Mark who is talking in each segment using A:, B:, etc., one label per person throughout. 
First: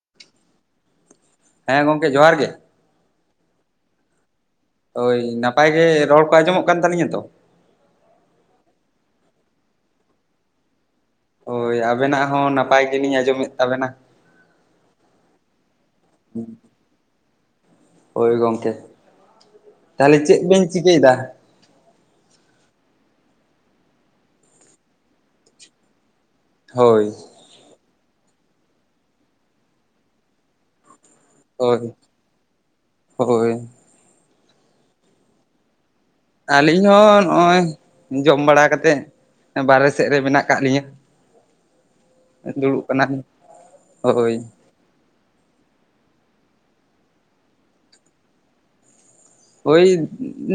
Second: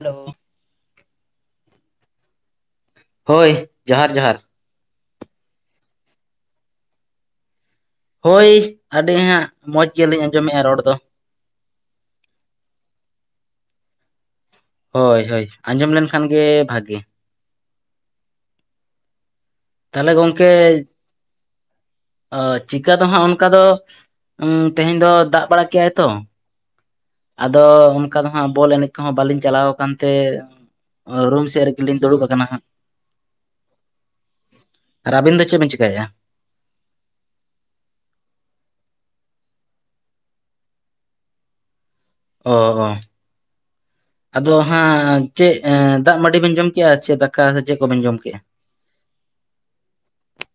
A: Hello
B: ᱦᱮᱸ ᱜᱚᱝᱠᱮ ᱡᱚᱦᱟᱨ ᱜᱮ ᱾
A: ᱦᱳᱭ ᱡᱚᱦᱟᱨ ᱡᱚᱦᱟᱨ ᱾
B: ᱦᱳᱭ ᱱᱟᱯᱟᱭ ᱜᱮ ᱨᱚᱲ ᱠᱚ ᱟᱸᱡᱚᱢᱚᱜ ᱠᱟᱱ ᱛᱟᱞᱤᱧᱟ ᱛᱚ?
A: ᱦᱳᱭ ᱟᱹᱰᱤ ᱦᱟᱸᱜ ᱢᱚᱸᱡᱽ ᱜᱮᱞᱤᱧ ᱟᱸᱡᱚᱢᱮᱫᱼᱟ ᱨᱚᱲ ᱫᱚ ᱾
B: ᱦᱳᱭ ᱟᱵᱮᱱᱟᱜ ᱦᱚᱸ ᱱᱟᱯᱟᱭ ᱜᱮᱞᱤᱧ ᱟᱸᱡᱚᱢᱮᱫ ᱛᱟᱵᱮᱱᱟ ᱾
A: ᱦᱳᱭ ᱦᱳᱭ ᱟᱸᱡᱚᱢ ᱞᱮᱱᱠᱷᱟᱱ ᱜᱮ ᱵᱷᱟᱜᱮ ᱾
B: ᱦᱳᱭ ᱜᱚᱢᱠᱮ, ᱛᱟᱦᱚᱞᱮ ᱪᱮᱫ ᱵᱮᱱ ᱪᱤᱠᱟᱹᱭᱮᱫᱟ?
A: ᱚ ᱪᱤᱠᱟ ᱫᱚ ᱦᱟᱸᱜ ᱚᱱᱠᱟ ᱫᱚ, ᱩᱸ ᱛᱮᱦᱮᱧ ᱫᱚ ᱫᱟᱜ ᱵᱟᱲᱟ ᱠᱮᱜᱼᱟᱭ ᱛᱚ ᱾
B: ᱦᱳᱭ ᱾
A: ᱟᱫᱚ ᱚᱱᱠᱟ ᱫᱚ ᱦᱟᱸᱜ ᱵᱚᱞ ᱮᱱᱮᱡ ᱠᱚᱦᱚᱸ ᱵᱟᱹᱞᱤᱧ ᱪᱟᱞᱟᱣ ᱟᱠᱟᱱ ᱛᱮ ᱚ ᱨᱩᱢ ᱥᱮᱫ ᱨᱮᱜᱮ
B: ᱦᱳᱭ
A: ᱞᱤᱧ ᱫᱩᱲᱩᱵ ᱟᱠᱟᱱᱟ ᱦᱟᱸᱜ ᱾
B: ᱦᱳᱭ
A: ᱟᱨ ᱟᱹᱵᱤᱱ ᱫᱚ ᱪᱮᱫ ᱵᱤᱱ ᱪᱤᱠᱟᱭᱮᱫᱼᱟ?
B: ᱟᱹᱞᱤᱧ ᱦᱚᱸ ᱱᱚᱜᱼᱚᱭ ᱡᱚᱢ ᱵᱟᱲᱟ ᱠᱟᱛᱮᱫ ᱵᱟᱨᱦᱮ ᱥᱮᱫ ᱨᱮ ᱢᱮᱱᱟᱜ ᱟᱠᱟᱫ ᱞᱤᱧᱟᱹ ᱾
A: ᱚ ᱚ,
B: ᱠᱟᱱᱟᱞᱤᱧ ᱦᱳᱭ
A: ᱟᱫᱚ [unintelligible] ᱪᱮᱫ ᱫᱟᱜ ᱢᱟᱹᱰᱤ ᱵᱮᱱ ᱡᱚᱢ ᱠᱮᱫᱼᱟ ᱥᱮ ᱫᱟᱠᱟ ᱥᱮ ᱪᱮᱫ ᱠᱚ ᱵᱮᱱ ᱡᱚᱢ ᱠᱮᱫᱼᱟ?
B: ᱳᱭ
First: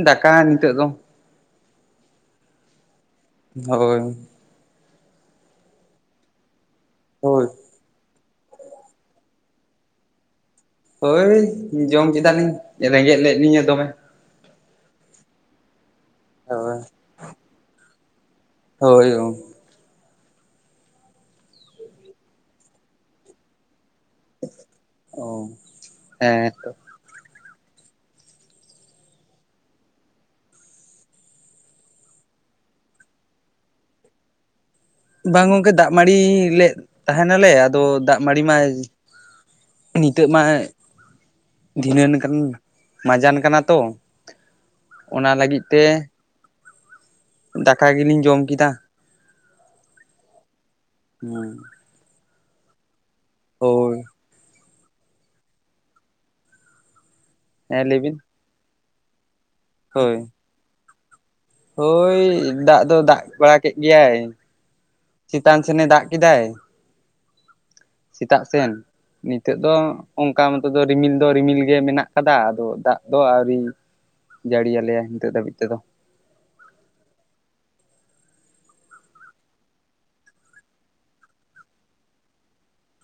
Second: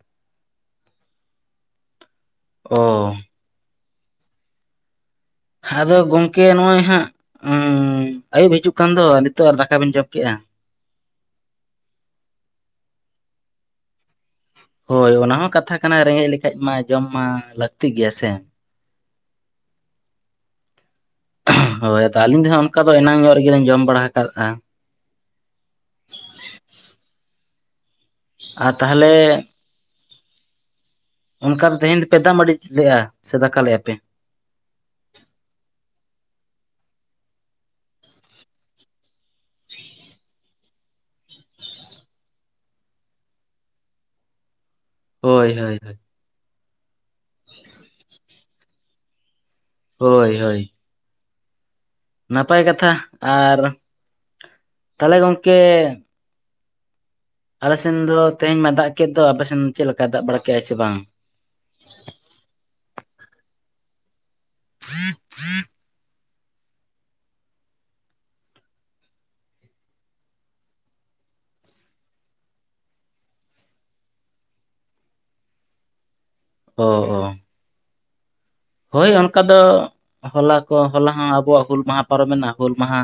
B: ᱫᱟᱠᱟ ᱱᱤᱛᱳᱜ ᱫᱚ ᱾
A: ᱚᱻ ᱾
B: ᱦᱳᱭ ᱾
A: ᱟᱫᱚ ᱜᱚᱝᱠᱮ ᱱᱚᱜᱼᱚᱭ ᱦᱟᱸᱜ
B: ᱦᱳᱭ
A: ᱦᱩ
B: ᱾
A: ᱟᱭᱩᱵ ᱦᱤᱡᱩᱜ ᱠᱟᱱ ᱫᱚ ᱱᱤᱛᱚᱜ ᱟᱨ ᱫᱟᱠᱟᱵᱤᱱ ᱡᱚᱢ ᱠᱮᱫᱼᱟ᱾
B: ᱦᱳᱭ ᱡᱚᱢ ᱠᱮᱫᱟᱞᱤᱧ ᱨᱮᱸᱜᱮᱡ ᱞᱮᱫ ᱞᱤᱧᱟᱹ ᱫᱚᱢᱮ᱾
A: ᱦᱳᱭ ᱚᱱᱟ ᱦᱚᱸ ᱠᱟᱛᱷᱟᱼᱼ ᱠᱟᱱᱟ ᱨᱮᱸᱜᱮᱡ ᱞᱮᱠᱷᱟᱡ ᱢᱟ
B: ᱦᱳᱭ
A: ᱡᱚᱢ ᱢᱟ ᱞᱟᱹᱠᱛᱤ ᱜᱮᱭᱟ ᱥᱮ᱾
B: ᱦᱳᱭ ᱚ
A: ᱦᱳᱭ ᱛᱚ ᱟᱞᱤᱧ ᱫᱚ ᱦᱟᱸᱜ ᱚᱱᱠᱟ ᱫᱚ ᱮᱱᱟᱝ ᱧᱚᱜ ᱨᱮᱜᱮᱞᱤᱧ ᱡᱚᱢ ᱵᱟᱲᱟ ᱠᱟᱜᱼᱟ᱾
B: ᱚ ᱦᱮᱸᱛᱚ,
A: ᱟᱨ ᱛᱟᱦᱚᱞᱮᱼᱼ ᱚᱱᱠᱟ ᱛᱮᱦᱮᱧ ᱫᱚ ᱯᱮ ᱫᱟᱜ ᱢᱟᱲᱤ ᱞᱮᱼᱟ ᱥᱮ ᱫᱟᱠᱟ ᱞᱮᱫᱼᱟ ᱯᱮ?
B: ᱵᱟᱝ ᱜᱚᱝᱠᱮ ᱫᱟᱜ ᱢᱟᱹᱲᱤ ᱞᱮᱜ ᱛᱟᱦᱮᱱᱟᱞᱮ ᱟᱫᱚ ᱫᱟᱜ ᱢᱟᱹᱲᱤ ᱢᱟᱼᱼ ᱱᱤᱛᱚᱜ ᱢᱟ ᱫᱷᱤᱱᱟᱹᱱ ᱠᱟᱱ ᱢᱟᱡᱟᱱ ᱠᱟᱱᱟ ᱛᱚ ᱚᱱᱟ
A: ᱦᱳᱭ
B: ᱞᱟᱹᱜᱤᱫ
A: ᱦᱳᱭ
B: ᱛᱮ ᱫᱟᱠᱟ ᱜᱮᱞᱤᱧ ᱡᱚᱢ ᱠᱮᱫᱟ᱾
A: ᱦᱳᱭ ᱦᱳᱭ᱾
B: ᱦᱩᱸ
A: ᱱᱟᱯᱟᱭ ᱠᱟᱛᱷᱟ ᱟᱨ
B: ᱦᱳᱭ
A: ᱛᱟᱦᱚᱞᱮ, ᱜᱚᱝᱠᱮ ᱟᱞᱮ
B: ᱦᱮᱸ
A: ᱥᱮᱱ
B: ᱞᱟᱹᱭ ᱵᱤᱱ
A: ᱫᱚ ᱛᱮᱦᱮᱧ ᱢᱟ ᱫᱟᱜ ᱠᱮᱫ ᱫᱚ ᱟᱞᱮ ᱥᱮᱫ ᱫᱚ ᱪᱮᱫ ᱞᱮᱠᱟᱭ
B: ᱦᱳᱭ
A: ᱫᱟᱜ ᱵᱟᱲᱟ ᱠᱮᱫᱟᱭ ᱥᱮ ᱵᱟᱝ?
B: ᱦᱳᱭ ᱫᱟᱜ ᱫᱚ ᱫᱟᱜ ᱵᱟᱲᱟ ᱠᱮᱫ ᱜᱮᱭᱟᱭ, ᱪᱮᱛᱟᱱ ᱥᱮᱱᱮ ᱫᱟᱜ ᱠᱮᱫᱟᱭ ᱥᱮᱛᱟᱜ ᱥᱮᱱ᱾ ᱱᱤᱛᱳᱜ ᱫᱚ ᱚᱱᱠᱟ ᱢᱚᱛᱚ ᱫᱚ ᱨᱤᱢᱤᱞ ᱫᱚ ᱨᱤᱢᱤᱞ ᱜᱮ ᱢᱮᱱᱟᱜ ᱟᱠᱟᱫᱟ ᱟᱫᱚ ᱫᱟᱜ ᱫᱚ ᱟᱹᱣᱨᱤ᱾ ᱡᱟᱹᱲᱤᱭ ᱟᱞᱮᱭᱟ ᱱᱤᱛᱚᱜ ᱫᱷᱟᱹᱵᱤᱡ ᱛᱮᱫᱚ᱾
A: ᱚ ᱚ ᱦᱳᱭ ᱚᱱᱠᱟ ᱫᱚ ᱦᱚᱞᱟ ᱠᱚ ᱦᱚᱞᱟ ᱦᱚᱸ ᱟᱵᱚᱣᱟᱜ ᱦᱩᱞ ᱢᱟᱦᱟ ᱯᱟᱨᱚᱵᱽ ᱢᱮᱱᱟᱜᱼᱟ ᱦᱩᱞ ᱢᱟᱦᱟᱼᱼ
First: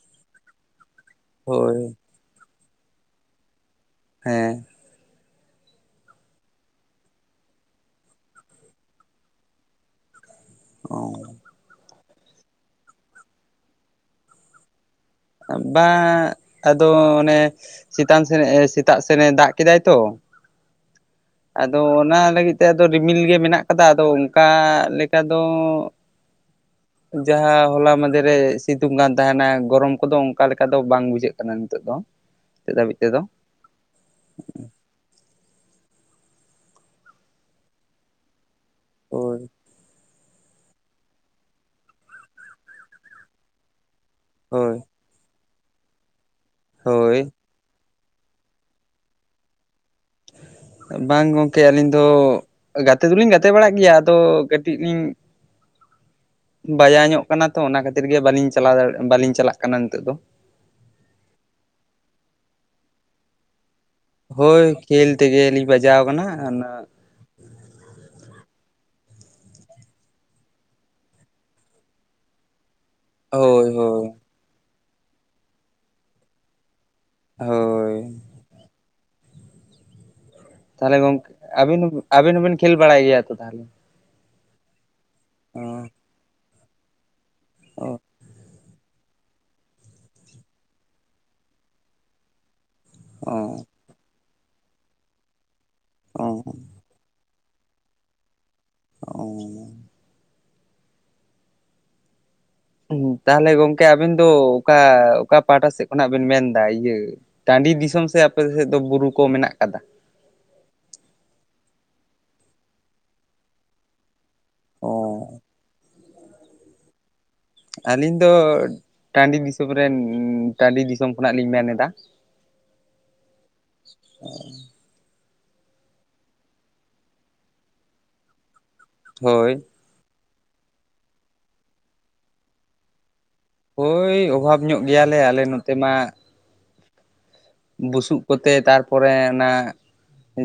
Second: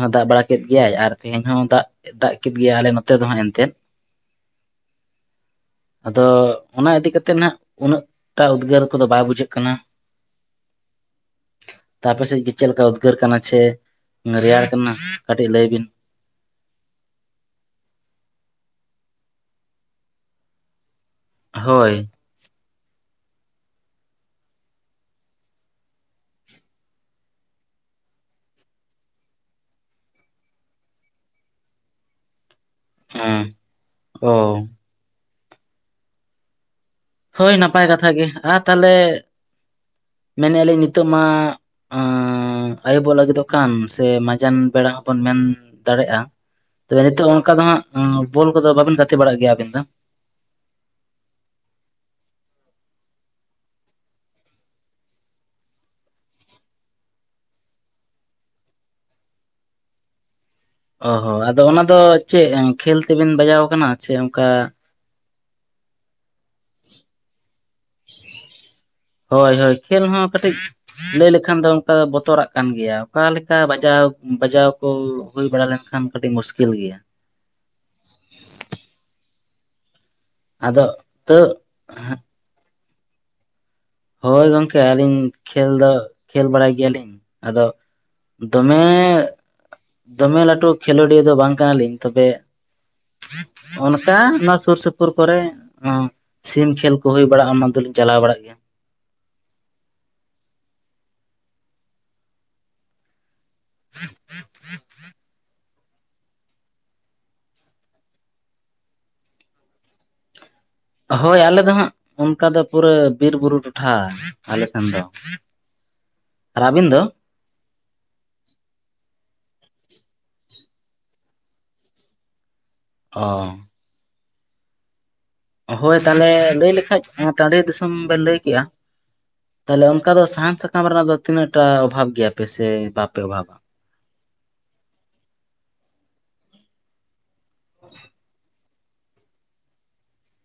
A: ᱦᱚᱸ ᱫᱟᱜ ᱵᱟᱲᱟ ᱠᱮᱫ ᱜᱮᱭᱟᱭ ᱟᱨ ᱛᱮᱦᱮᱧ ᱦᱚᱸ
B: ᱦᱳᱭ
A: ᱫᱟᱜ ᱫᱟᱜ ᱠᱮᱫ ᱜᱮᱭᱟᱭ ᱟᱞᱮ ᱱᱚᱛᱮ ᱫᱚᱦ ᱮᱱᱛᱮᱜ᱾
B: ᱦᱮᱸ
A: [inaudible] ᱟᱫᱚ ᱚᱱᱟ ᱤᱫᱤ ᱠᱟᱛᱮᱫ ᱱᱟᱜ ᱩᱱᱟᱹᱜᱴᱟ ᱩᱫᱽᱜᱟᱹᱨ ᱠᱚᱫᱚ ᱵᱟᱭ ᱵᱩᱡᱷᱟᱹᱜ ᱠᱟᱱᱟ᱾
B: ᱚ᱾
A: ᱛᱟᱨ ᱟᱯᱮᱥᱮᱫ ᱪᱮᱫ ᱞᱮᱠᱟ ᱩᱫᱽᱜᱟᱹᱨ ᱠᱟᱱᱟ ᱥᱮ ᱨᱮᱭᱟᱲ ᱠᱟᱱᱟ? ᱠᱟᱹᱴᱤᱡ ᱞᱟᱹᱭ ᱵᱤᱱ
B: ᱵᱟᱝ ᱟᱫᱚ ᱚᱱᱮ ᱪᱮᱛᱟᱱ ᱥᱮᱱ ᱥᱮᱛᱟᱜ ᱥᱮᱱᱮ ᱫᱟᱜ ᱠᱮᱫᱟᱭ ᱛᱚ, ᱟᱫᱚ
A: ᱦᱳᱭ
B: ᱚᱱᱟ ᱞᱟᱹᱜᱤᱫ ᱛᱮ ᱟᱫᱚ ᱨᱤᱢᱤᱞ ᱜᱮ ᱢᱮᱱᱟᱜ ᱠᱟᱫᱟ ᱟᱫᱚ ᱚᱱᱠᱟ ᱞᱮᱠᱟ ᱫᱚ ᱡᱟᱦᱟᱸ ᱦᱚᱞᱟ ᱢᱟᱫᱷᱮᱨᱮ ᱥᱤᱛᱩᱝ ᱠᱟᱱ ᱛᱟᱦᱮᱱᱟ ᱜᱚᱨᱚᱢᱼᱼ ᱠᱚᱫᱚ ᱚᱱᱠᱟ ᱞᱮᱠᱟ ᱫᱚ ᱵᱟᱝ ᱵᱩᱡᱷᱟᱹᱜ ᱠᱟᱱᱟ ᱱᱤᱛᱚᱜ ᱫᱚ ᱱᱤᱛ ᱫᱷᱟᱹᱵᱤᱡ ᱛᱮᱫᱚ᱾
A: ᱦᱮᱸ ᱚ ᱦᱳᱭ ᱱᱟᱯᱟᱭ ᱠᱟᱛᱷᱟ ᱜᱮ ᱟᱨ ᱛᱟᱦᱞᱮ?
B: ᱦᱳᱭ
A: ᱢᱮᱱᱮᱫᱼᱟ ᱞᱤᱧ ᱱᱤᱛᱚᱜ ᱢᱟ ᱟᱭᱩᱵᱚᱜ ᱞᱟᱹᱜᱤᱫᱚᱜ ᱠᱟᱱ ᱥᱮ? ᱡᱟᱱ
B: ᱦᱳᱭ
A: ᱵᱮᱲᱟ ᱦᱚᱸ ᱵᱚᱱ ᱢᱮᱱ ᱫᱟᱲᱮᱭᱟᱜᱼᱟ ᱛᱚᱵᱮ
B: ᱦᱳᱭ
A: ᱱᱤᱛᱚᱜᱼᱼ ᱚᱱᱠᱟ ᱫᱚ ᱦᱜ ᱵᱚᱞ ᱠᱚᱫᱚ ᱵᱟᱵᱤᱱ ᱜᱟᱛᱮ ᱵᱟᱲᱟᱜ ᱜᱮᱭᱟ ᱟᱵᱤᱱ ᱫᱚ?
B: ᱵᱟᱝ ᱜᱚᱢᱠᱮ ᱟᱹᱞᱤᱧ ᱫᱚ᱾ ᱜᱟᱛᱮ ᱫᱚᱞᱤᱧ ᱜᱟᱛᱮ ᱵᱟᱲᱟᱜ ᱜᱮᱭᱟ ᱟᱫᱚ ᱠᱟᱹᱴᱤᱡ ᱞᱤᱧᱼᱼ ᱵᱟᱡᱟ ᱧᱚᱜ ᱠᱟᱱᱟ ᱛᱚ ᱚᱱᱟ ᱠᱷᱟᱹᱛᱤᱨ ᱜᱮ ᱵᱟᱞᱤᱧ ᱪᱟᱞᱟᱣ ᱫᱟᱲᱮᱭᱟᱜ ᱵᱟᱟᱹᱞᱤᱧ ᱪᱟᱞᱟᱜ ᱠᱟᱱᱟ ᱱᱤᱛᱚᱜ ᱫᱚ
A: ᱚ ᱦᱚᱸ ᱟᱫᱚ ᱚᱱᱟ ᱫᱚ ᱪᱮᱫ ᱠᱷᱮᱞ ᱛᱮᱵᱮᱱ ᱵᱟᱡᱟᱣ ᱠᱟᱱᱟ?
B: ᱦᱳᱭ ᱠᱷᱮᱞ ᱛᱮᱜᱮ ᱞᱤᱧ ᱵᱟᱡᱟᱣ ᱟᱠᱟᱱᱟ ᱚᱱᱟ᱾
A: ᱦᱳᱭ ᱦᱳᱭ ᱠᱷᱮᱞ ᱦᱚᱸ ᱠᱟᱹᱴᱤᱡ ᱞᱟᱹᱭ ᱞᱮᱠᱷᱟᱱ ᱫᱚ ᱚᱱᱠᱟ ᱫᱚ ᱵᱚᱛᱚᱨᱟᱜ ᱠᱟᱱ ᱜᱮᱭᱟ ᱚᱠᱟᱮ ᱞᱮᱠᱟ
B: ᱦᱳᱭ ᱦᱳᱭ
A: ᱵᱟᱡᱟᱣ ᱵᱟᱡᱟᱣ ᱠᱚ ᱦᱩᱭ ᱵᱟᱲᱟ ᱞᱮᱱᱠᱷᱟᱱ ᱠᱟᱹᱴᱤᱡ ᱢᱩᱥᱠᱤᱞ ᱜᱮᱭᱟ᱾
B: ᱦᱳᱭ
A: ᱟᱫᱚ
B: ᱛᱟᱦᱚᱞᱮ ᱜᱚᱝᱠᱮ
A: ᱛᱟᱹᱣ
B: ᱟᱹᱵᱤᱱ ᱟᱵᱤᱱ ᱦᱚᱸᱵᱤᱱ ᱠᱷᱮᱞ ᱵᱟᱲᱟᱭ ᱜᱮᱭᱟ ᱛᱚ ᱛᱟᱦᱚᱞᱮ?
A: ᱦᱳᱭ ᱜᱚᱝᱠᱮ ᱟᱹᱞᱤᱧ ᱠᱷᱮᱞ
B: ᱦᱮᱸ
A: ᱫᱚ ᱠᱷᱮᱞ ᱵᱟᱲᱟᱭ ᱜᱮᱭᱟ ᱞᱤᱧ ᱟᱫᱚᱼᱼ
B: ᱚ
A: ᱫᱚᱢᱮ ᱫᱚᱢᱮ ᱞᱟᱹᱴᱩ ᱠᱷᱮᱞᱳᱰᱤᱭᱟᱹ ᱫᱚ ᱵᱟᱝ ᱠᱟᱱᱟᱞᱤᱧ ᱛᱚᱵᱮᱼᱼ
B: ᱚ
A: ᱚᱱᱠᱟ ᱱᱚᱣᱟ ᱥᱩᱨ ᱥᱩᱯᱩᱨ ᱠᱚᱨᱮ ᱥᱤᱢ ᱠᱷᱮᱞ ᱠᱚ ᱦᱩᱭ ᱵᱟᱟᱜᱼᱟ ᱢᱟ ᱫᱚᱞᱤᱧ ᱪᱟᱞᱟᱣ ᱵᱟᱲᱟᱜ ᱜᱮᱭᱟ᱾
B: ᱚ ᱩᱸᱦᱩ ᱛᱟᱦᱚᱞᱮ ᱜᱚᱢᱠᱮ ᱟᱵᱮᱱ ᱫᱚ ᱚᱠᱟ ᱚᱠᱟ ᱯᱟᱦᱴᱟ ᱥᱮᱫ? ᱠᱷᱱᱟᱜ ᱵᱮᱱ ᱢᱮᱱᱫᱟ ᱤᱭᱟᱹ ᱴᱟᱺᱰᱤ ᱫᱤᱥᱚᱢ ᱥᱮ ᱟᱯᱮ ᱥᱮᱫ ᱫᱚ ᱵᱩᱨᱩ ᱠᱚ ᱢᱮᱱᱟᱜ ᱠᱟᱫᱟ?
A: ᱦᱳᱭ ᱟᱞᱮ ᱫᱚ ᱦᱟᱸᱜ ᱚᱱᱠᱟ ᱫᱚ ᱯᱩᱨᱟᱹ ᱵᱤᱨᱵᱩᱨᱩ ᱴᱚᱴᱷᱟ ᱟᱞᱮ ᱥᱮᱱ ᱫᱚ᱾
B: ᱚ
A: ᱟᱨ ᱟᱵᱤᱱ ᱫᱚ?
B: ᱟᱹᱞᱤᱧ ᱫᱚ ᱴᱟᱺᱰᱤ ᱫᱤᱥᱚᱢ ᱨᱮᱱ ᱴᱟᱺᱰᱤ ᱫᱤᱥᱚᱢ ᱠᱷᱚᱱᱟᱜ ᱞᱤᱧ ᱢᱮᱱᱮᱫᱟ᱾
A: ᱚ
B: [inaudible]
A: ᱦᱳᱭ ᱛᱟᱦᱚᱞᱮ ᱞᱟᱹᱭ ᱞᱮᱠᱷᱟᱡ ᱴᱟᱺᱰᱤ ᱫᱤᱥᱚᱢ ᱵᱮᱱ ᱞᱟᱹᱭ ᱠᱮᱜᱼᱟ
B: ᱦᱳᱭ
A: ᱛᱟᱦᱚᱞᱮ ᱚᱱᱠᱟ ᱫᱚ ᱥᱟᱦᱟᱱ ᱥᱟᱠᱟᱢ ᱨᱮᱱᱟᱜ ᱫᱚ ᱛᱤᱱᱟᱹ ᱴᱟ ᱚᱵᱷᱟᱵᱽ ᱜᱮᱭᱟᱯᱮ ᱥᱮ ᱵᱟᱯᱮ ᱚᱵᱷᱟᱵᱟ
B: ᱦᱳᱭ ᱚᱵᱷᱟᱵᱽ ᱧᱚᱜ ᱜᱮᱭᱟᱞᱮ ᱟᱞᱮ ᱱᱚᱛᱮ ᱢᱟ᱾ ᱵᱩᱥᱩᱵ ᱠᱚᱛᱮ ᱛᱟᱨᱯᱚᱨᱮ ᱚᱱᱟ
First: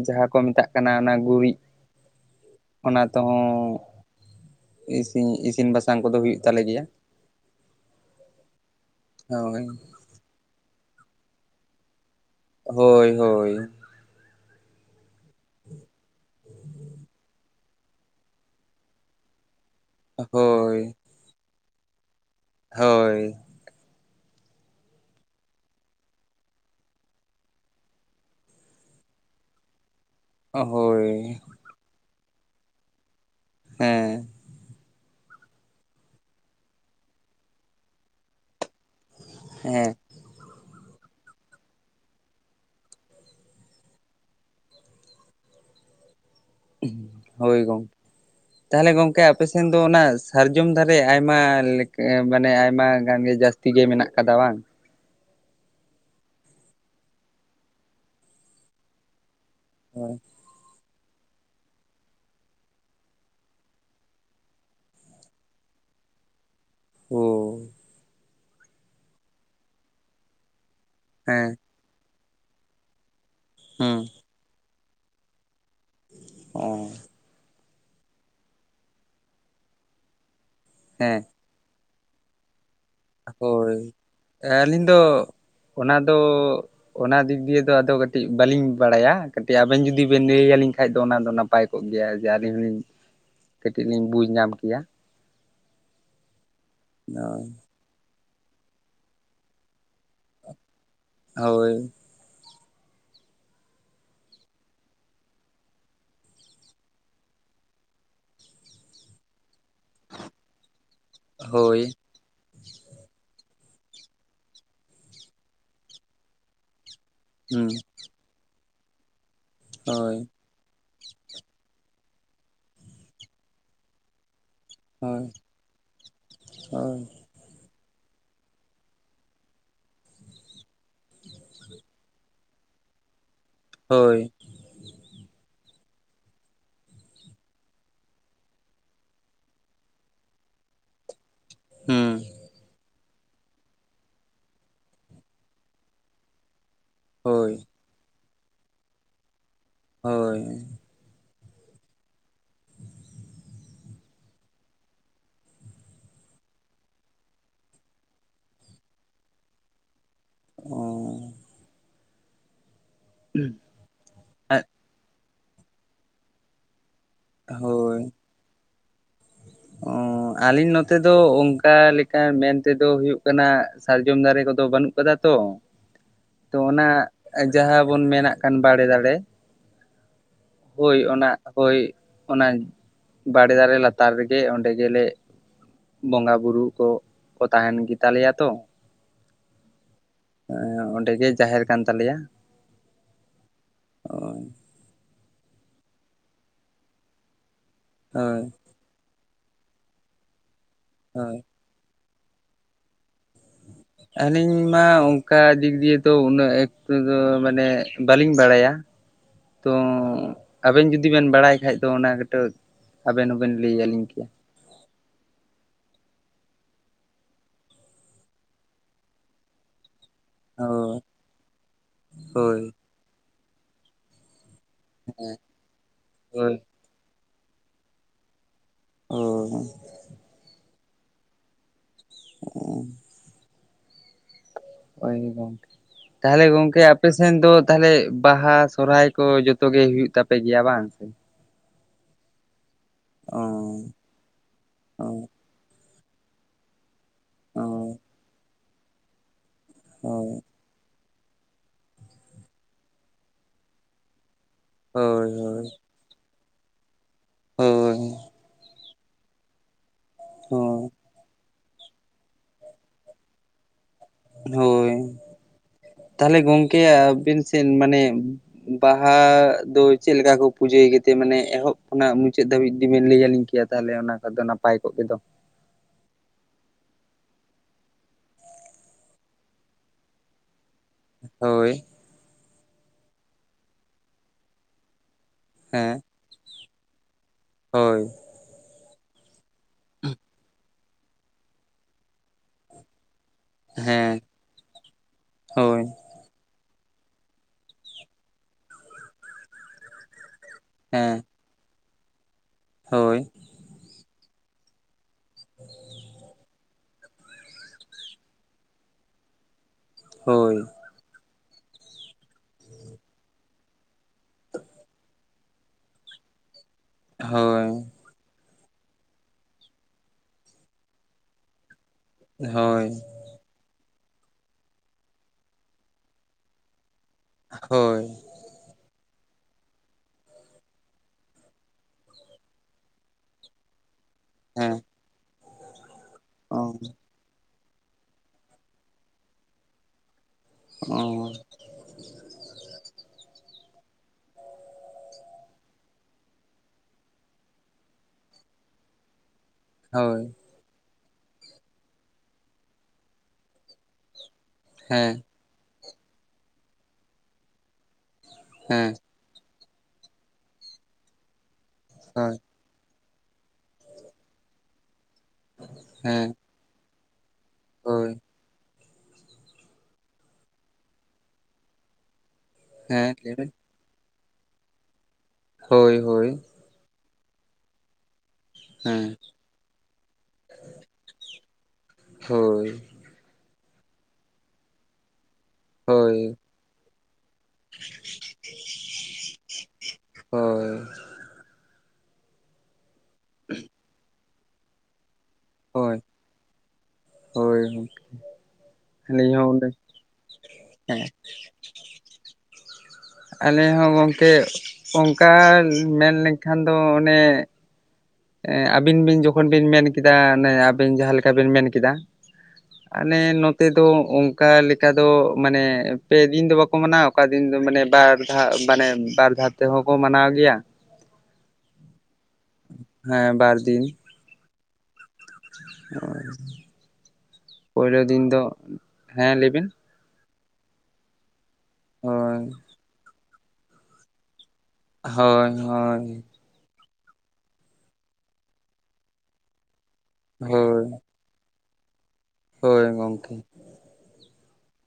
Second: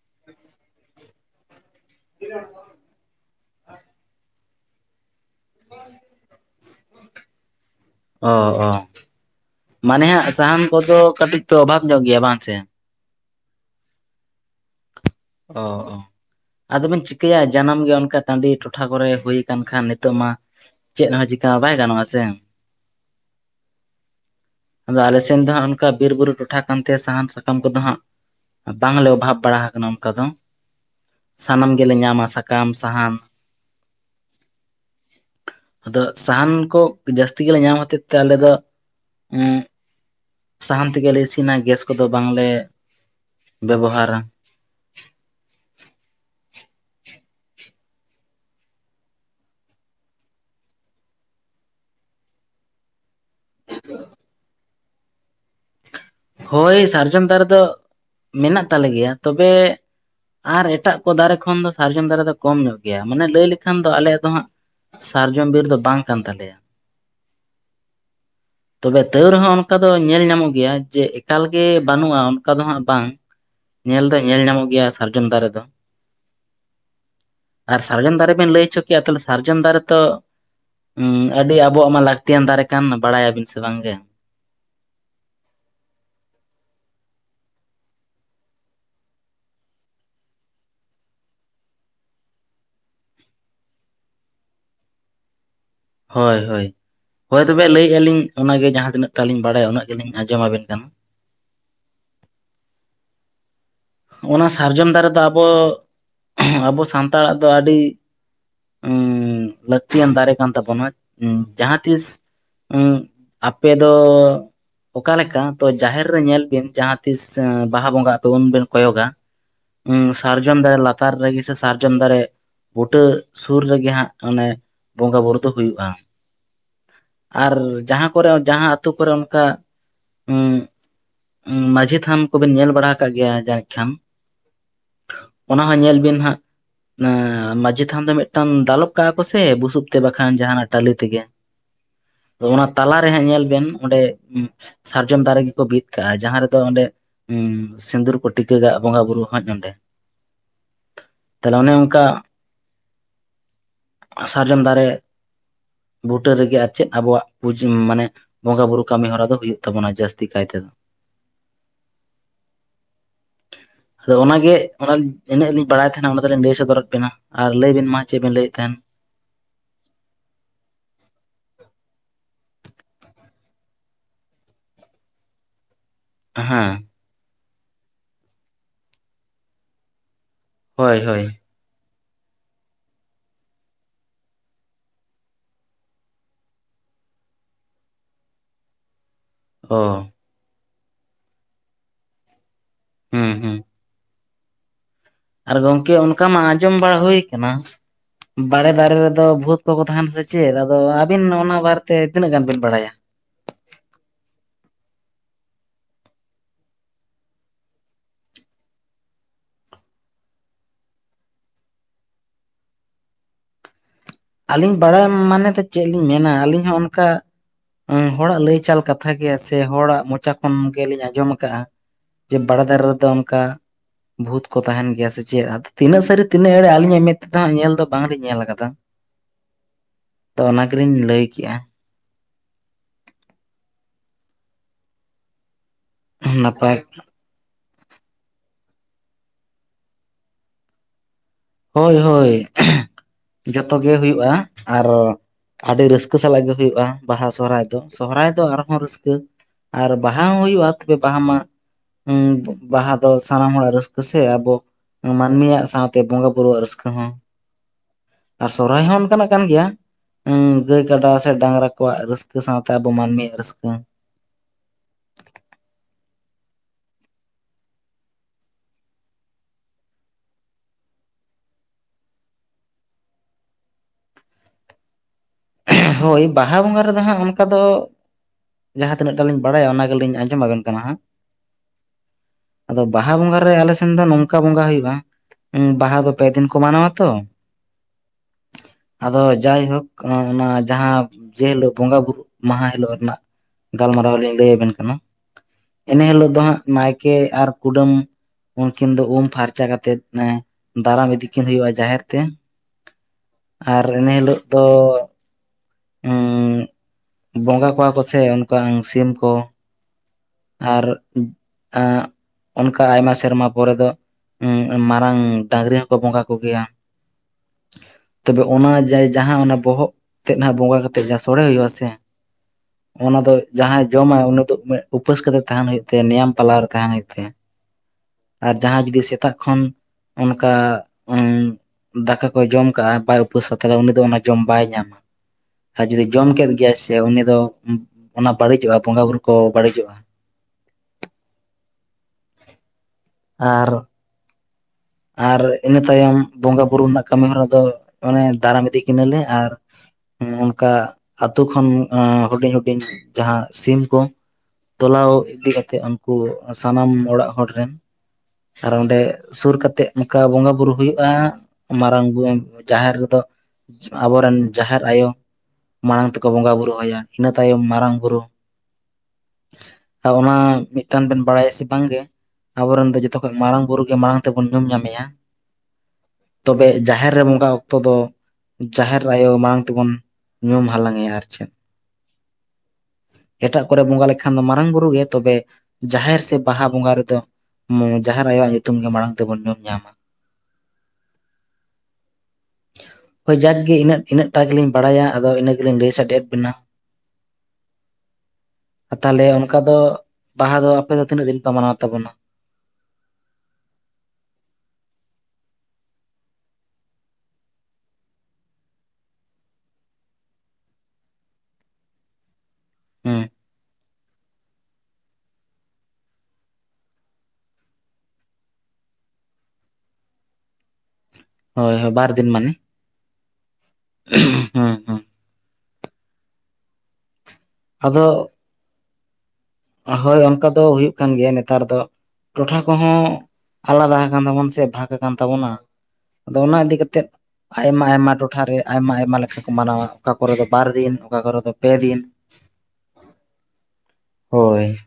B: ᱡᱟᱦᱟᱸ ᱠᱚ ᱢᱮᱛᱟᱜ ᱠᱟᱱᱟ ᱚᱱᱟ ᱜᱩᱨᱤᱡ᱾ ᱚᱱᱟ ᱛᱮᱦᱚᱸ ᱤᱥᱤᱱ ᱤᱥᱤᱱ᱾ ᱤᱥᱤᱱ ᱵᱟᱥᱟᱝ ᱠᱚᱫᱚ ᱦᱩᱭᱩᱜ ᱛᱟᱞᱮ ᱜᱮᱭᱟ᱾
A: ᱚ ᱚ
B: ᱦᱳᱭ
A: ᱢᱟᱱᱮ ᱦᱟᱸᱜ ᱥᱟᱦᱟᱱ ᱠᱚᱫᱚ ᱠᱟᱹᱴᱤᱡ ᱯᱮ ᱚᱵᱷᱟ ᱧᱚᱜ ᱜᱮᱭᱟ ᱵᱟᱝ ᱥᱮ?
B: ᱦᱳᱭ ᱦᱳᱭ
A: ᱚ ᱟᱫᱚᱵᱮᱱ ᱪᱤᱠᱟᱹᱭᱟ ᱡᱟᱱᱟᱢ ᱜᱮ ᱚᱱᱠᱟ ᱴᱟᱺᱰᱤ ᱴᱚᱴᱷᱟ ᱠᱚᱨᱮ ᱦᱩᱭ ᱠᱟᱱ ᱠᱷᱟᱱ ᱱᱤᱛ ᱛᱳᱜ ᱢᱟ
B: ᱦᱳᱭ
A: ᱪᱮᱫ ᱦᱚᱸ ᱪᱤᱠᱟᱹ ᱵᱟᱭ ᱜᱟᱱᱚᱜᱼᱟ ᱥᱮ᱾
B: ᱦᱳᱭ
A: ᱟᱫᱚ ᱟᱞᱮ ᱥᱮᱱ ᱫᱚ ᱦᱟᱸᱜ ᱚᱱᱠᱟ ᱵᱤᱨ ᱵᱩᱨᱩ ᱴᱚᱴᱷᱟ ᱠᱟᱱᱛᱮ ᱥᱟᱦᱟᱱ ᱥᱟᱠᱟᱢ ᱠᱚᱫᱚ ᱦᱟᱸᱜ ᱵᱟᱝᱞᱮ ᱚᱵᱷᱟᱵᱽ ᱵᱟᱲᱟ ᱟᱠᱟᱱᱟ ᱚᱱᱠᱟ ᱫᱚ
B: ᱚ ᱦᱳᱭ
A: ᱥᱟᱱᱟᱢ ᱜᱮᱞᱮ ᱧᱟᱢᱟ ᱥᱟᱠᱟᱢ ᱥᱟᱦᱟᱱ
B: ᱦᱮᱸ
A: ᱟᱫᱚ ᱥᱟᱦᱟᱱ ᱠᱚ ᱡᱟᱹᱥᱛᱤ ᱜᱮᱞᱮ ᱧᱟᱢ ᱦᱚᱛᱮᱫ ᱛᱮ ᱟᱞᱮ ᱫᱚ ᱩᱸᱜ
B: ᱦᱮᱸ
A: ᱥᱟᱦᱟᱱ ᱛᱮᱜᱮᱞᱮ ᱤᱥᱤᱱᱟ ᱜᱮᱥ ᱠᱚᱫᱚ ᱵᱟᱝᱞᱮ ᱵᱮᱵᱚᱦᱟᱨᱟ᱾
B: ᱦᱳᱭ ᱜᱚᱝ ᱛᱟᱦᱚᱞᱮ ᱜᱚᱝᱠᱮ ᱟᱯᱮ ᱥᱮᱱ ᱫᱚ ᱚᱱᱟ ᱥᱟᱨᱡᱚᱢ ᱫᱷᱟᱨᱮ ᱟᱭᱢᱟ ᱞᱮᱠ ᱢᱟᱱᱮ ᱟᱭᱢᱟ ᱜᱟᱱ ᱜᱮ ᱡᱟᱹᱥ ᱛᱤ ᱜᱮ ᱢᱮᱱᱟᱜ ᱠᱟᱫᱟ ᱵᱟᱝ᱾
A: ᱦᱳᱭ ᱥᱟᱨᱡᱚᱢ ᱫᱟᱨᱮ ᱫᱚ ᱢᱮᱱᱟᱜ ᱛᱟᱞᱮ ᱜᱮᱭᱟ ᱛᱚᱵᱮ
B: ᱦᱚᱸ
A: ᱟᱨ ᱮᱴᱟᱜ ᱠᱚ ᱫᱟᱨᱮ ᱠᱷᱚᱱ ᱫᱚ ᱥᱟᱨᱡᱚᱢ ᱫᱟᱨᱮ ᱫᱚ ᱠᱚᱢ ᱧᱚᱜ ᱜᱮᱭᱟ ᱢᱟᱱᱮ ᱞᱟᱹᱭ ᱞᱮᱠᱷᱟᱱ ᱫᱚ ᱟᱞᱮᱭᱟᱜ ᱫᱚ ᱦᱟᱸᱜ ᱥᱟᱨᱡᱚᱢ ᱵᱤᱨ ᱫᱚ ᱵᱟᱝ ᱠᱟᱱ ᱛᱟᱞᱮᱭᱟ
B: ᱳ
A: ᱛᱚᱵᱮ ᱛᱟᱹᱣ ᱚᱱᱠᱟ ᱫᱚ ᱧᱮᱞ ᱧᱟᱢᱚᱜ ᱜᱮᱭᱟ ᱡᱮ
B: ᱦᱮᱸ
A: ᱮᱠᱟᱞᱜᱮ ᱵᱟᱹᱱᱩᱜᱼᱟ ᱚᱱᱠᱟ ᱫᱚ ᱦᱟᱸᱜ ᱵᱟᱝ
B: ᱦᱩᱸ
A: ᱧᱮᱞ ᱛᱮᱜ ᱧᱮᱞ ᱧᱟᱢᱚᱜ ᱜᱮᱭᱟ ᱥᱟᱨᱡᱚᱢ ᱫᱟᱨᱮ ᱫᱚ
B: ᱚᱸ
A: ᱟᱨ ᱥᱟᱨᱡᱚᱢ ᱫᱟᱨᱮ ᱵᱮᱱ ᱞᱟᱹᱭ ᱦᱚᱪᱚ ᱠᱮᱭᱟ ᱛᱟᱦᱞᱮ ᱥᱟᱨᱡᱚᱢ ᱫᱟᱨᱮ ᱛᱚ ᱩᱸᱜ
B: ᱦᱮᱸ
A: ᱟᱹᱰᱤ ᱟᱵᱚᱣᱟᱜ ᱢᱟ ᱞᱟᱹᱠᱛᱤᱭᱟᱱ ᱫᱟᱨᱮ ᱠᱟᱱ ᱵᱟᱲᱟᱭᱟᱵᱤᱱ ᱥᱮ
B: ᱦᱚᱭ
A: ᱵᱟᱝᱜᱮ
B: ᱟᱹᱞᱤᱧ ᱫᱚ ᱚᱱᱟ ᱫᱚ ᱚᱱᱟ ᱫᱤᱠ ᱫᱤᱭᱮ ᱫᱚ ᱟᱫᱚ ᱠᱟᱹᱴᱤᱡ ᱵᱟᱹᱞᱤᱧ ᱵᱟᱲᱟᱭᱟ ᱠᱟᱹᱴᱤᱡ ᱟᱵᱮᱱ ᱡᱩᱫᱤ ᱵᱮᱱ ᱞᱟᱹᱭ ᱟᱹᱞᱤᱧ ᱠᱷᱟᱱ ᱫᱚ ᱚᱱᱟ ᱫᱚ ᱱᱟᱯᱟᱭ ᱠᱚᱜ ᱠᱚᱜ ᱜᱮᱭᱟ ᱡᱟ ᱟᱹᱞᱤᱧ ᱠᱟᱹᱴᱤᱡ ᱞᱤᱧ ᱵᱩᱡᱽ ᱧᱟᱢ ᱠᱮᱭᱟ
A: ᱦᱳᱭ ᱦᱳᱭ ᱦᱳᱭ ᱛᱚᱵᱮ ᱞᱟᱹᱭ ᱟᱞᱤᱧ ᱚᱱᱟ ᱜᱮ ᱡᱟᱦᱟᱸ ᱛᱤᱱᱟᱹᱜ ᱴᱟᱜ ᱞᱤᱧ ᱵᱟᱲᱟᱭᱟ ᱩᱱᱟᱹᱜ ᱜᱮᱞᱤᱧ ᱟᱸᱡᱚᱢ ᱟᱵᱮᱱ ᱠᱟᱱᱟ
B: ᱦᱳᱭ
A: ᱚᱱᱟ ᱥᱟᱨᱡᱚᱢ ᱫᱟᱨᱮ ᱫᱚ ᱟᱵᱚ ᱟᱵᱚ ᱥᱟᱱᱛᱟᱲᱟᱜ ᱫᱚ ᱟᱹᱰᱤ ᱩᱸ ᱞᱟᱹᱠᱛᱤᱭᱟᱱ ᱫᱟᱨᱮ ᱠᱟᱱ ᱛᱟᱵᱚᱱᱟ ᱡᱟᱦᱟᱸ ᱛᱤᱥ ᱩᱸ ᱟᱯᱮ ᱫᱚ ᱚᱠᱟ ᱞᱮᱠᱟ ᱛᱚ ᱡᱟᱦᱮᱨ ᱨᱮ ᱧᱮᱞ ᱵᱤᱱ ᱡᱟᱦᱟᱸ ᱛᱤᱥ ᱮᱻ
B: ᱦᱩᱸ
A: ᱵᱟᱦᱟ ᱵᱚᱸᱜᱟ ᱟᱯᱮ ᱩᱱᱵᱮᱱ ᱠᱚᱭᱚᱠᱟ ᱚᱸ
B: ᱦᱳᱭ
A: ᱥᱟᱨᱡᱚᱢ ᱥᱟᱨᱡᱚᱢ ᱫᱟᱨᱮ ᱞᱟᱛᱟᱨ ᱨᱮᱜᱮ ᱥᱮ ᱥᱟᱨᱡᱚᱢ ᱫᱟᱨᱮ ᱵᱩᱴᱟᱹ ᱥᱩᱨ ᱨᱮᱜᱮ ᱦᱟᱸᱜ ᱚᱱᱮ ᱵᱚᱸᱜᱟ
B: ᱦᱳᱭ
A: ᱵᱩᱨᱩ ᱫᱚ ᱦᱩᱭᱩᱜ-ᱟ᱾
B: ᱦᱳᱭ
A: ᱟᱨ ᱡᱟᱦᱟᱸ ᱠᱚᱨᱮ ᱡᱟᱦᱟᱸ ᱟᱹᱛᱩ ᱠᱚᱨᱮ ᱚᱱᱠᱟ ᱦᱩ ᱢᱟᱹᱡᱷᱤ ᱛᱷᱟᱱ ᱠᱚᱵᱮᱱ ᱧᱮᱞ ᱵᱟᱲᱟ ᱠᱟᱜ ᱜᱮᱭᱟ ᱡᱟᱱᱤᱡ ᱠᱷᱟᱱ
B: ᱦᱳᱭ
A: ᱚᱱᱟ ᱦᱚᱸ ᱧᱮᱞ ᱵᱤᱱ ᱦᱟᱸᱜ ᱢᱟᱺᱡᱷᱤ ᱛᱷᱟᱱ ᱫᱚ ᱢᱤᱫᱴᱟᱝ ᱫᱟᱞᱚᱵ ᱠᱟᱜ-ᱟ ᱠᱚ ᱥᱮ ᱵᱩᱥᱩᱵ ᱛᱮ ᱵᱟᱠᱷᱟᱱ ᱡᱟᱦᱟᱱᱟᱜ ᱴᱟᱹᱞᱤ ᱛᱮᱜᱮ
B: ᱦᱩᱸ
A: ᱚᱱᱟ ᱛᱟᱞᱟ ᱨᱮ ᱦᱟᱸᱜ ᱧᱮᱞ ᱵᱮᱱ ᱚᱸᱰᱮ ᱥᱟᱨᱡᱚᱢ ᱫᱟᱨᱮ ᱜᱮᱠᱚ ᱵᱤᱫ ᱠᱟᱜ-ᱟ ᱡᱟᱦᱟᱸ ᱨᱮᱫᱚ ᱚᱸᱰᱮ
B: ᱦᱳᱭ
A: ᱥᱤᱸᱫᱩᱨ ᱠᱚ [unintelligible] ᱴᱤᱠᱟᱹ ᱜᱟᱜ ᱵᱚᱸᱜᱟ ᱵᱩᱨᱩ ᱦᱟᱸᱡ ᱱᱚᱸᱰᱮ
B: ᱦᱳᱭ
A: ᱛᱟᱞᱮ ᱚᱱᱮ ᱚᱱᱠᱟ ᱥᱟᱨᱡᱚᱢ ᱫᱟᱨᱮ ᱵᱩᱴᱟᱹ ᱨᱮᱜᱮ ᱟᱨ ᱪᱮᱫ ᱟᱵᱚᱣᱟᱜ ᱯᱩᱡᱟᱹ ᱢᱟᱱᱮ ᱵᱚᱸᱜᱟ ᱵᱩᱨᱩ ᱠᱟᱹᱢᱤ ᱦᱚᱨᱟ ᱫᱚ ᱦᱩᱭᱩᱜ ᱛᱟᱵᱚᱱᱟ ᱡᱟᱹᱥᱛᱤ ᱠᱟᱭ ᱛᱮᱫᱚ
B: ᱚ [unintelligible]
A: ᱟᱫᱚ ᱚᱱᱟᱜᱮ ᱚᱱᱟᱧ ᱤᱱᱟᱹᱜ ᱞᱤᱧ ᱵᱟᱲᱟᱭ ᱛᱟᱦᱮᱱᱟ ᱚᱱᱟ ᱛᱮᱞᱤᱧ ᱞᱟᱹᱭ ᱥᱚᱫᱚᱨ ᱟᱫ ᱵᱤᱱᱟ ᱟᱨ ᱞᱟᱹᱭᱵᱤᱱ
B: ᱦᱳᱭ
A: ᱢᱟ ᱪᱮᱫ ᱵᱤᱱ ᱞᱟᱹᱭ ᱮᱫ ᱛᱟᱦᱮᱱ [inaudible]
B: ᱟᱞᱤᱧ ᱱᱚᱛᱮ ᱫᱚ ᱚᱱᱠᱟ ᱞᱮᱠᱟ ᱢᱮᱱ ᱛᱮᱫᱚ ᱦᱩᱭᱩᱜ ᱠᱟᱱᱟ ᱥᱟᱨᱡᱚᱢ ᱫᱟᱨᱮ ᱠᱚᱫᱚ ᱵᱟᱹᱱᱩᱜ ᱠᱟᱫᱟ ᱛᱚ
A: [inaudible]
B: ᱛᱚ ᱚᱱᱟ ᱡᱟᱦᱟᱸ ᱵᱚᱱ ᱢᱮᱱᱟᱜ ᱠᱟᱱ ᱵᱟᱲᱮ ᱫᱟᱲᱮ ᱦᱳᱭ ᱚᱱᱟ ᱦᱳᱭ ᱚᱱᱟ ᱵᱟᱲᱮ ᱫᱟᱨᱮ ᱞᱟᱛᱟᱨ ᱨᱮᱜᱮ ᱚᱸᱰᱮ ᱜᱮᱞᱮ ᱵᱚᱸᱜᱟ ᱵᱩᱨᱩ ᱠᱚ ᱠᱚ ᱛᱟᱦᱮᱱ ᱜᱮᱛᱟ ᱞᱮᱭᱟ ᱛᱚ᱾
A: ᱚ
B: ᱚᱸᱰᱮ ᱜᱮ ᱡᱟᱦᱮᱨ ᱠᱟᱱ ᱛᱟᱞᱮᱭᱟ
A: ᱦᱮᱸ ᱦᱮᱸ
B: ᱚ
A: ᱟᱨ ᱜᱚᱢᱠᱮ ᱚᱱᱠᱟ ᱢᱟ ᱟᱸᱡᱚᱢ ᱵᱟᱲᱟ ᱦᱩᱭᱩ ᱠᱟᱱᱟ
B: ᱦᱳᱭ
A: ᱵᱟᱲᱮ ᱫᱟᱨᱮ ᱨᱮᱫᱚ ᱵᱷᱩᱛ ᱠᱚᱠᱚ ᱛᱟᱦᱮᱱᱟ ᱥᱮ ᱪᱮᱫ ᱟᱫᱚ ᱟᱹᱵᱤᱱ
B: ᱦᱳᱭ
A: ᱚᱱᱟ ᱵᱟᱨᱮ ᱛᱮ ᱛᱤᱱᱟᱹᱜ ᱜᱟᱱ ᱵᱤᱱ ᱵᱟᱲᱟᱭᱟ?
B: ᱟᱹᱞᱤᱧ ᱢᱟ ᱚᱱᱠᱟ ᱫᱤᱠ ᱫᱤᱭᱮ ᱛᱚ ᱩᱱᱟᱹᱜ ᱮᱠᱴᱩ ᱫᱚ ᱢᱟᱱᱮ ᱵᱟᱹᱞᱤᱧ ᱵᱟᱲᱟᱭᱟ᱾ ᱛᱚ ᱟᱵᱮᱱ ᱡᱩᱫᱤ ᱵᱮᱱ ᱵᱟᱲᱟᱭ ᱠᱷᱟᱡ ᱫᱚ ᱚᱱᱟ ᱠᱟᱹᱴᱮᱡ ᱟᱵᱮᱱ ᱦᱚᱸᱵᱮᱱ ᱞᱟᱹᱭ ᱟᱞᱤᱧ ᱠᱮᱭᱟ
A: ᱟᱹᱞᱤᱧ ᱵᱟᱲᱟᱭ ᱢᱟᱱᱮ ᱫᱚ ᱪᱮᱫ ᱞᱤᱧ ᱢᱮᱱᱟ ᱟᱹᱞᱤᱧ ᱦᱚᱸ ᱚᱱᱠᱟ ᱦᱚᱲ ᱟᱜ ᱞᱟᱹᱭ ᱪᱟᱞ ᱠᱟᱛᱷᱟ ᱜᱮ ᱥᱮ ᱦᱚᱲ ᱟᱜ ᱢᱚᱪᱟ ᱠᱷᱚᱱ ᱜᱮ
B: ᱦᱳᱭ
A: ᱞᱤᱧ ᱟᱸᱡᱚᱢ ᱠᱟᱜ-ᱟ ᱡᱮ
B: ᱦᱳᱭ
A: ᱵᱟᱲᱮ ᱫᱟᱨᱮ ᱨᱮᱫᱚ ᱚᱱᱠᱟ ᱵᱷᱩᱛ ᱠᱚ ᱛᱟᱦᱮᱱ ᱜᱮᱭᱟ ᱥᱮ
B: ᱦᱮᱸ
A: ᱪᱮᱫ ᱛᱤᱱᱟᱹᱜ ᱥᱟᱹᱨᱤ ᱛᱤᱱᱟᱹᱜ
B: ᱦᱳᱭ
A: ᱮᱲᱮ ᱟᱹᱞᱤᱧᱟᱜ ᱢᱮᱫ ᱛᱮᱫᱚ ᱦᱟᱜ ᱧᱮᱞ ᱫᱚ ᱵᱟᱝ ᱞᱤᱧ ᱧᱮᱞ ᱠᱟᱫᱟ᱾
B: ᱚ
A: ᱛᱚ ᱚᱱᱟ ᱜᱮᱞᱤᱧ ᱞᱟᱹᱭ ᱠᱮᱜ-ᱟ᱾
B: [inaudible] ᱦᱳᱭ ᱜᱚᱝᱠᱮ ᱛᱟᱦᱚᱞᱮ
A: ᱱᱟᱯᱟᱭ
B: ᱜᱚᱝᱠᱮ ᱟᱯᱮ ᱟᱯᱮᱥᱮᱱ ᱫᱚ ᱛᱟᱦᱚᱞᱮ ᱵᱟᱦᱟ ᱥᱚᱨᱦᱟᱭ ᱠᱚ ᱡᱚᱛᱚᱜ ᱜᱮ ᱦᱩᱭᱩᱜ ᱛᱟᱯᱮ ᱜᱮᱭᱟ ᱵᱟᱝ ᱥᱮ
A: ᱦᱳᱭ ᱦᱳᱭ
B: ᱚ
A: ᱡᱚᱛᱚ ᱜᱮ ᱦᱩᱭᱩᱜ-ᱟ ᱟᱨ
B: ᱚ
A: ᱟᱹᱰᱤ ᱨᱟᱹᱥᱠᱟᱹ ᱥᱟᱞᱟᱜ ᱜᱮ ᱦᱩᱭᱩᱜ-ᱟ ᱵᱟᱦᱟ
B: ᱚ
A: ᱥᱚᱨᱦᱟᱭ ᱫᱚ ᱥᱚᱦᱨᱟᱭ ᱫᱚ ᱟᱨᱦᱚᱸ ᱨᱟᱹᱥᱠᱟᱹ ᱟᱨ ᱵᱟᱦᱟ
B: ᱦᱳᱭ
A: ᱦᱚᱸ ᱦᱩᱭᱩᱜ-ᱟ ᱛᱚᱵᱮ ᱵᱟᱦᱟ ᱢᱟ ᱵᱟᱦᱟ ᱫᱚ ᱥᱟᱱᱟᱢ ᱦᱚᱲᱟᱜ ᱨᱟᱹᱥᱠᱟᱹ ᱥᱮ ᱟᱵᱚ
B: ᱦᱳᱭ
A: ᱢᱟᱹᱱᱢᱤᱭᱟᱜ ᱥᱟᱶᱛᱮ ᱵᱚᱸᱜᱟ ᱵᱩᱨᱩᱣᱟᱜ ᱨᱟᱹᱥᱠᱟᱹ ᱦᱚᱸ
B: ᱦᱳᱭ ᱦᱳᱭ
A: ᱟᱨ ᱥᱚᱨᱦᱟᱭ ᱦᱚᱸ ᱚᱱᱠᱟᱱᱟᱜ ᱠᱟᱱ ᱜᱮᱭᱟ ᱜᱟᱹᱭ
B: ᱦᱳᱭ
A: ᱠᱟᱰᱟ ᱥᱮ ᱰᱟᱝᱨᱟ ᱠᱚᱣᱟᱜ ᱨᱟᱹᱥᱠᱟᱹ ᱥᱟᱶᱛᱮ ᱟᱵᱚ ᱢᱟᱹᱱᱢᱤᱭᱟᱜ ᱨᱟᱹᱥᱠᱟᱹ
B: ᱦᱳᱭ ᱛᱟᱦᱚᱞᱮ ᱜᱚᱝᱠᱮ ᱟᱵᱤᱱ ᱥᱮᱱ ᱢᱟᱱᱮ ᱵᱟᱦᱟ ᱫᱚ ᱪᱮᱫᱞᱮᱠᱟ ᱠᱚ ᱯᱩᱡᱟᱹᱭ ᱜᱮᱛᱮ ᱢᱟᱱᱮ ᱮᱦᱚᱵ ᱠᱷᱚᱱᱟᱜ ᱢᱩᱪᱟᱹᱫ ᱫᱷᱟᱹᱵᱤᱡ ᱡᱩᱫᱤᱵᱤᱱ ᱞᱟᱹᱭ ᱟᱞᱤᱧ ᱠᱮᱭᱟ? ᱛᱟᱦᱚᱞᱮ ᱚᱱᱟ ᱠᱚᱫᱚ ᱱᱟᱯᱟᱭ ᱠᱚᱜ ᱜᱮ ᱫᱚ
A: ᱦᱳᱭ ᱵᱟᱦᱟ ᱵᱚᱸᱜᱟ ᱨᱮᱫᱚ ᱦᱟᱸᱜ ᱚᱱᱠᱟ ᱫᱚ ᱡᱟᱦᱟᱸ ᱛᱤᱱᱟᱹᱜ ᱴᱟ ᱞᱤᱧ ᱵᱟᱲᱟᱭᱟ ᱚᱱᱟᱜᱮᱞᱤᱧ ᱟᱸᱡᱚᱢ ᱟᱵᱮᱱ ᱠᱟᱱᱟ ᱦᱟᱸᱜ
B: ᱦᱳᱭ
A: ᱟᱫᱚ ᱵᱟᱦᱟ ᱵᱚᱸᱜᱟ ᱨᱮ ᱟᱞᱮ ᱥᱮᱱ ᱫᱚ ᱱᱚᱝᱠᱟ ᱵᱚᱸᱜᱟ ᱦᱩᱭᱩᱜ-ᱟ ᱵᱟᱦᱟ
B: ᱦᱮᱸ
A: ᱫᱚ ᱯᱮ ᱫᱤᱱ ᱠᱚ ᱢᱟᱱᱟᱣᱟ ᱛᱚ
B: ᱦᱳᱭ
A: ᱟᱫᱚ ᱡᱟᱭᱦᱳᱠ ᱚᱱᱟ ᱚᱱᱟ ᱡᱟᱦᱟᱸ ᱡᱮ ᱦᱤᱞᱳᱜ ᱵᱚᱸᱜᱟ ᱵᱩᱨᱩᱜ ᱢᱟᱦᱟ ᱦᱤᱞᱳᱜ ᱨᱮᱱᱟᱜ ᱜᱟᱞ ᱢᱟᱨᱟᱣ
B: ᱦᱮᱸ
A: ᱞᱤᱧ ᱞᱟᱹᱭ ᱟᱵᱮᱱ ᱠᱟᱱᱟ
B: ᱦᱳᱭ
A: ᱤᱱᱟᱹ ᱦᱤᱞᱳᱜ ᱫᱚ ᱦᱟᱸᱜ ᱱᱟᱭᱠᱮ ᱟᱨ ᱠᱩᱰᱟᱹᱢ ᱩᱱᱠᱤᱱ ᱫᱚ ᱩᱢ ᱯᱷᱟᱨᱪᱟ ᱠᱟᱛᱮᱫ ᱫᱟᱨᱟᱢ
B: ᱦᱮᱸ
A: ᱤᱫᱤ ᱠᱤᱱ ᱦᱩᱭᱩᱜ-ᱟ ᱡᱟᱦᱮᱨ ᱛᱮ
B: ᱦᱳᱭ
A: ᱟᱨ ᱮᱱᱮ ᱦᱤᱞᱳᱜ ᱫᱚ
B: [inaudible]
A: ᱩᱸ ᱵᱚᱸᱜᱟ ᱠᱚᱣᱟ ᱠᱚ ᱥᱮ ᱚᱱᱠᱟ ᱥᱤᱢ ᱠᱚ
B: ᱦᱳᱭ
A: ᱟᱨ ᱟᱜ ᱚᱱᱠᱟ ᱟᱭᱢᱟ ᱥᱮᱨᱢᱟ ᱯᱚᱨᱮ ᱫᱚ ᱢᱟᱨᱟᱝ ᱰᱟᱝᱨᱤ ᱦᱚᱸᱠᱚ ᱵᱚᱸᱜᱟ ᱠᱚᱜᱮᱭᱟ
B: ᱦᱳᱭ
A: ᱛᱚᱵᱮ ᱚᱱᱟ ᱡᱟᱭ ᱡᱟᱦᱟᱸ ᱚᱱᱟ ᱵᱚᱦᱚᱜ ᱛᱮᱫ ᱦᱟᱜ ᱵᱚᱸᱜᱟ ᱠᱟᱛᱮᱫ ᱡᱟᱦᱟ ᱥᱚᱲᱮ ᱦᱩᱭᱩᱜ-ᱟ ᱥᱮ,
B: ᱦᱚᱭ
A: ᱚᱱᱟ ᱫᱚ ᱡᱟᱦᱟᱸᱭ ᱡᱚᱢᱟᱭ ᱩᱱᱤ ᱫᱚ ᱩᱯᱟᱹᱥ ᱠᱟᱛᱮᱫ ᱛᱟᱦᱮᱱ ᱦᱩᱭᱩᱜ ᱛᱟᱭᱟ ᱱᱤᱭᱟᱢ ᱯᱟᱞᱟᱣ ᱨᱮ ᱛᱟᱦᱮᱱ ᱦᱩᱭᱩᱜ ᱛᱟᱭᱟ᱾
B: ᱦᱳᱭ
A: ᱟᱨ ᱡᱟᱦᱟᱸᱭ ᱡᱩᱫᱤ ᱥᱮᱛᱟᱜ ᱠᱷᱚᱱ ᱚᱱᱠᱟ ᱫᱟᱠᱟ ᱠᱚᱭ ᱡᱚᱢ ᱠᱟᱜ-ᱟ ᱵᱟᱭ ᱩᱯᱟᱹᱥᱟ ᱛᱟᱦᱞᱮ ᱩᱱᱤ ᱫᱚ ᱚᱱᱟ ᱡᱚᱢ ᱵᱟᱭ
B: ᱦᱮᱸ
A: ᱧᱟᱢᱟ᱾ ᱟᱨ ᱡᱩᱫᱤ ᱡᱚᱢ ᱠᱮᱫ
B: ᱚ
A: ᱜᱮᱭᱟᱭ ᱥᱮ ᱩᱱᱤ ᱫᱚ ᱚᱱᱟ ᱵᱟᱹᱲᱤᱡᱚᱜ-ᱟ ᱵᱚᱸᱜᱟ ᱵᱩᱨᱩ ᱠᱚ ᱵᱟᱹᱲᱤᱡᱚᱜ-ᱟ᱾
B: ᱚ
A: ᱟᱨ ᱟᱨ ᱤᱱᱟᱹ ᱛᱟᱭᱚᱢ ᱵᱚᱸᱜᱟ ᱵᱩᱨᱩ ᱨᱮᱱᱟᱜ ᱠᱟᱢᱤ ᱦᱚᱨᱟ ᱫᱚ ᱚᱱᱮ ᱫᱟᱨᱟᱢ ᱤᱫᱤ ᱠᱤᱱᱟᱹ ᱞᱮ ᱟᱨ
B: ᱦᱳᱭ
A: ᱠᱟ ᱟᱛᱳ ᱠᱷᱚᱱ ᱦᱩᱰᱤᱧ ᱦᱩᱰᱤᱧ ᱡᱟᱦᱟᱸ ᱥᱤᱢ ᱠᱚ ᱛᱚᱞᱟᱣ
B: ᱦᱮᱸ
A: ᱤᱫᱤ ᱠᱟᱛᱮᱜ ᱩᱱᱠᱩ, ᱥᱟᱱᱟᱢ ᱚᱲᱟᱜ ᱦᱚᱲ ᱨᱮᱱ ᱟᱨ
B: ᱦᱮᱸ
A: ᱚᱸᱰᱮ ᱥᱩᱨ ᱠᱟᱛᱮᱜ ᱚᱱᱠᱟ ᱵᱚᱸᱜᱟ ᱵᱩᱨᱩ ᱦᱩᱭᱩᱜ-ᱟ ᱢᱟᱨᱟᱝ ᱵᱩ
B: ᱦᱳᱭ
A: ᱡᱟᱦᱮᱨ ᱨᱮᱫᱚ ᱟᱵᱚᱨᱮᱱ ᱡᱟᱦᱮᱨ ᱟᱭᱳ ᱢᱟᱲᱟᱝ ᱛᱮᱠᱚ
B: ᱦᱮᱸ
A: ᱵᱚᱸᱜᱟ ᱵᱩᱨᱩ ᱦᱟᱭᱟ᱾ ᱤᱱᱟᱹ ᱛᱟᱭᱚᱢ ᱢᱟᱨᱟᱝ
B: ᱦᱳᱭ
A: ᱵᱩᱨᱩ ᱟᱨ ᱚᱱᱟ ᱢᱤᱫᱴᱟᱱ ᱵᱮᱱ ᱵᱟᱲᱟᱭᱟ ᱥᱮ ᱵᱟᱝᱜᱮ? ᱟᱵᱚᱨᱮᱱ ᱫᱚ
B: ᱦᱮᱸ
A: ᱡᱚᱛᱚᱠᱷᱚᱡ
B: ᱞᱟᱹᱭᱵᱮᱱ
A: ᱢᱟᱨᱟᱝ ᱵᱩᱨᱩ ᱜᱮ ᱢᱟᱲᱟᱝ ᱛᱮᱵᱚᱱ ᱧᱩᱢ ᱧᱟᱢᱮᱭᱟ᱾
B: ᱦᱳᱭ ᱦᱳᱭ
A: ᱛᱚᱵᱮ ᱡᱟᱦᱮᱨ ᱨᱮ ᱵᱚᱸᱜᱟ ᱚᱠᱛᱚ ᱫᱚ ᱡᱟᱦᱮᱨ
B: ᱦᱮᱸ
A: ᱟᱭᱚ ᱢᱟᱲᱟᱝ ᱛᱮᱵᱚᱱ ᱧᱩᱢ ᱦᱟᱞᱟᱝ ᱮᱭᱟ ᱟᱨ ᱪᱮᱫ
B: ᱦᱳᱭ
A: ᱮᱴᱟᱜ ᱠᱚᱨᱮ ᱵᱚᱸᱜᱟ ᱞᱮᱠᱷᱟᱱ ᱫᱚ ᱢᱟᱨᱟᱝ ᱵᱨ ᱜᱮ ᱛᱚᱵᱮ
B: ᱦᱳᱭ
A: ᱡᱟᱦᱮᱨ ᱥᱮ ᱵᱟᱦᱟ ᱵᱚᱸᱜᱟ ᱨᱮᱫᱚ ᱡᱨ ᱟᱭᱚᱣᱟᱜ ᱧᱩᱛᱩᱢ ᱜᱮ ᱢᱟᱲᱟᱝ ᱛᱮᱵᱚᱱ ᱧᱩᱚᱢ ᱧᱟᱢᱟ᱾
B: ᱦᱳᱭ
A: ᱦᱳᱭ ᱡᱟᱠᱜᱮ ᱤᱱᱟᱹᱜ ᱤᱱᱟᱹᱜ ᱴᱟᱜ ᱜᱮᱞᱤᱧ ᱵᱟᱲᱟᱭᱟ ᱟᱫᱚ ᱤᱱᱟᱹ ᱜᱮᱞᱤᱧ ᱞᱟᱹᱭ
B: ᱦᱳᱭ
A: ᱥᱟᱰᱮᱭᱟᱫ ᱵᱮᱱᱟ
B: ᱦᱳᱭ
A: ᱛᱟᱦᱞᱮ
B: ᱟᱹᱞᱤᱧ
A: ᱚᱱᱠᱟ
B: ᱦᱚᱸ
A: ᱫᱚ ᱵᱟᱦᱟ ᱫᱚ ᱟᱯᱮ
B: ᱦᱮᱸ
A: ᱫᱚ ᱛᱤᱱᱟᱹᱜ ᱫᱤᱱ ᱯᱮ ᱢᱟᱱᱟᱣ ᱛᱟᱵᱚᱱᱟ?
B: ᱟᱞᱮ ᱦᱚᱸ ᱜᱚᱝᱠᱮ ᱚᱱᱠᱟ ᱢᱮᱱ ᱞᱮᱝᱠᱷᱟᱱ ᱫᱚ ᱚᱱᱮ ᱮ ᱟᱹᱵᱤᱱ ᱵᱤᱱ ᱡᱚᱠᱷᱚᱱ ᱵᱤᱱ ᱢᱮᱱ ᱠᱮᱫᱟ ᱚᱱᱮ ᱟᱵᱤᱱ ᱡᱟᱦᱟᱸ ᱞᱮᱠᱟ ᱵᱤᱱ ᱢᱮᱱ ᱠᱮᱫᱟ ᱟᱱᱮ
A: ᱦᱩᱸ
B: ᱱᱚᱛᱮ ᱛᱚ ᱚᱝᱠᱟ ᱞᱮᱠᱟ ᱫᱚ ᱢᱟᱱᱮ ᱯᱮᱫᱤᱱ ᱫᱚ ᱵᱟᱠᱚ ᱢᱟᱱᱟᱣᱟ ᱚᱠᱟ ᱫᱤᱱ ᱫᱚ ᱢᱟᱱᱮ ᱵᱟᱨ ᱫᱟᱷ ᱢᱟᱱᱮ ᱵᱟᱨ ᱫᱷᱟᱨ ᱛᱮᱦᱚᱸ ᱠᱚ ᱢᱟᱱᱟᱣ ᱜᱮᱭᱟ,
A: ᱦᱳᱭ ᱦᱳᱭ ᱵᱟᱨ ᱫᱤᱱ ᱢᱟᱱᱮ
B: ᱦᱮᱸ ᱵᱟᱨ ᱫᱤᱱ᱾
A: ᱦᱩᱸ ᱦᱩᱸ᱾ ᱟᱫᱚ
B: ᱯᱳᱭᱞᱳ ᱫᱤᱱ ᱫᱚ, ᱦᱮᱸ ᱞᱟᱹᱭᱵᱤᱱ᱾
A: ᱦᱳᱭ ᱚᱱᱠᱟ ᱫᱚ ᱦᱩᱭᱩᱜ ᱠᱟᱱ ᱜᱮᱭᱟ ᱱᱮᱛᱟᱨ ᱫᱚ,
B: ᱦᱳᱭ
A: ᱴᱚᱴᱷᱟ ᱠᱚᱦᱚᱸ ᱟᱞᱟᱫᱟ ᱠᱟᱱ ᱛᱟᱵᱚᱱᱟ ᱥᱮ ᱵᱷᱟᱜᱽ ᱟᱠᱟᱱ
B: ᱦᱳᱭ
A: ᱛᱟᱵᱚᱱᱟ,
B: ᱦᱳᱭ
A: ᱟᱫᱚ ᱚᱱᱟ ᱤᱫᱤ ᱠᱟᱛᱮᱫ ᱟᱭᱢᱟ ᱟᱭᱢᱟ ᱴᱚᱴᱷᱟ ᱨᱮ ᱟᱭᱢᱟ ᱟᱭᱢᱟ ᱞᱮᱠᱟ ᱠᱚ ᱢᱟᱱᱟᱣᱼᱟ ᱚᱠᱟ ᱠᱚᱨᱮ ᱫᱚ ᱵᱟᱨ
B: ᱦᱳᱭ
A: ᱫᱤᱱ ᱚᱠᱟ ᱠᱚᱨᱮ ᱫᱚ ᱯᱮ ᱫᱤᱱ
B: ᱦᱳᱭ ᱜᱚᱝᱠᱮ,
A: ᱦᱳᱭ᱾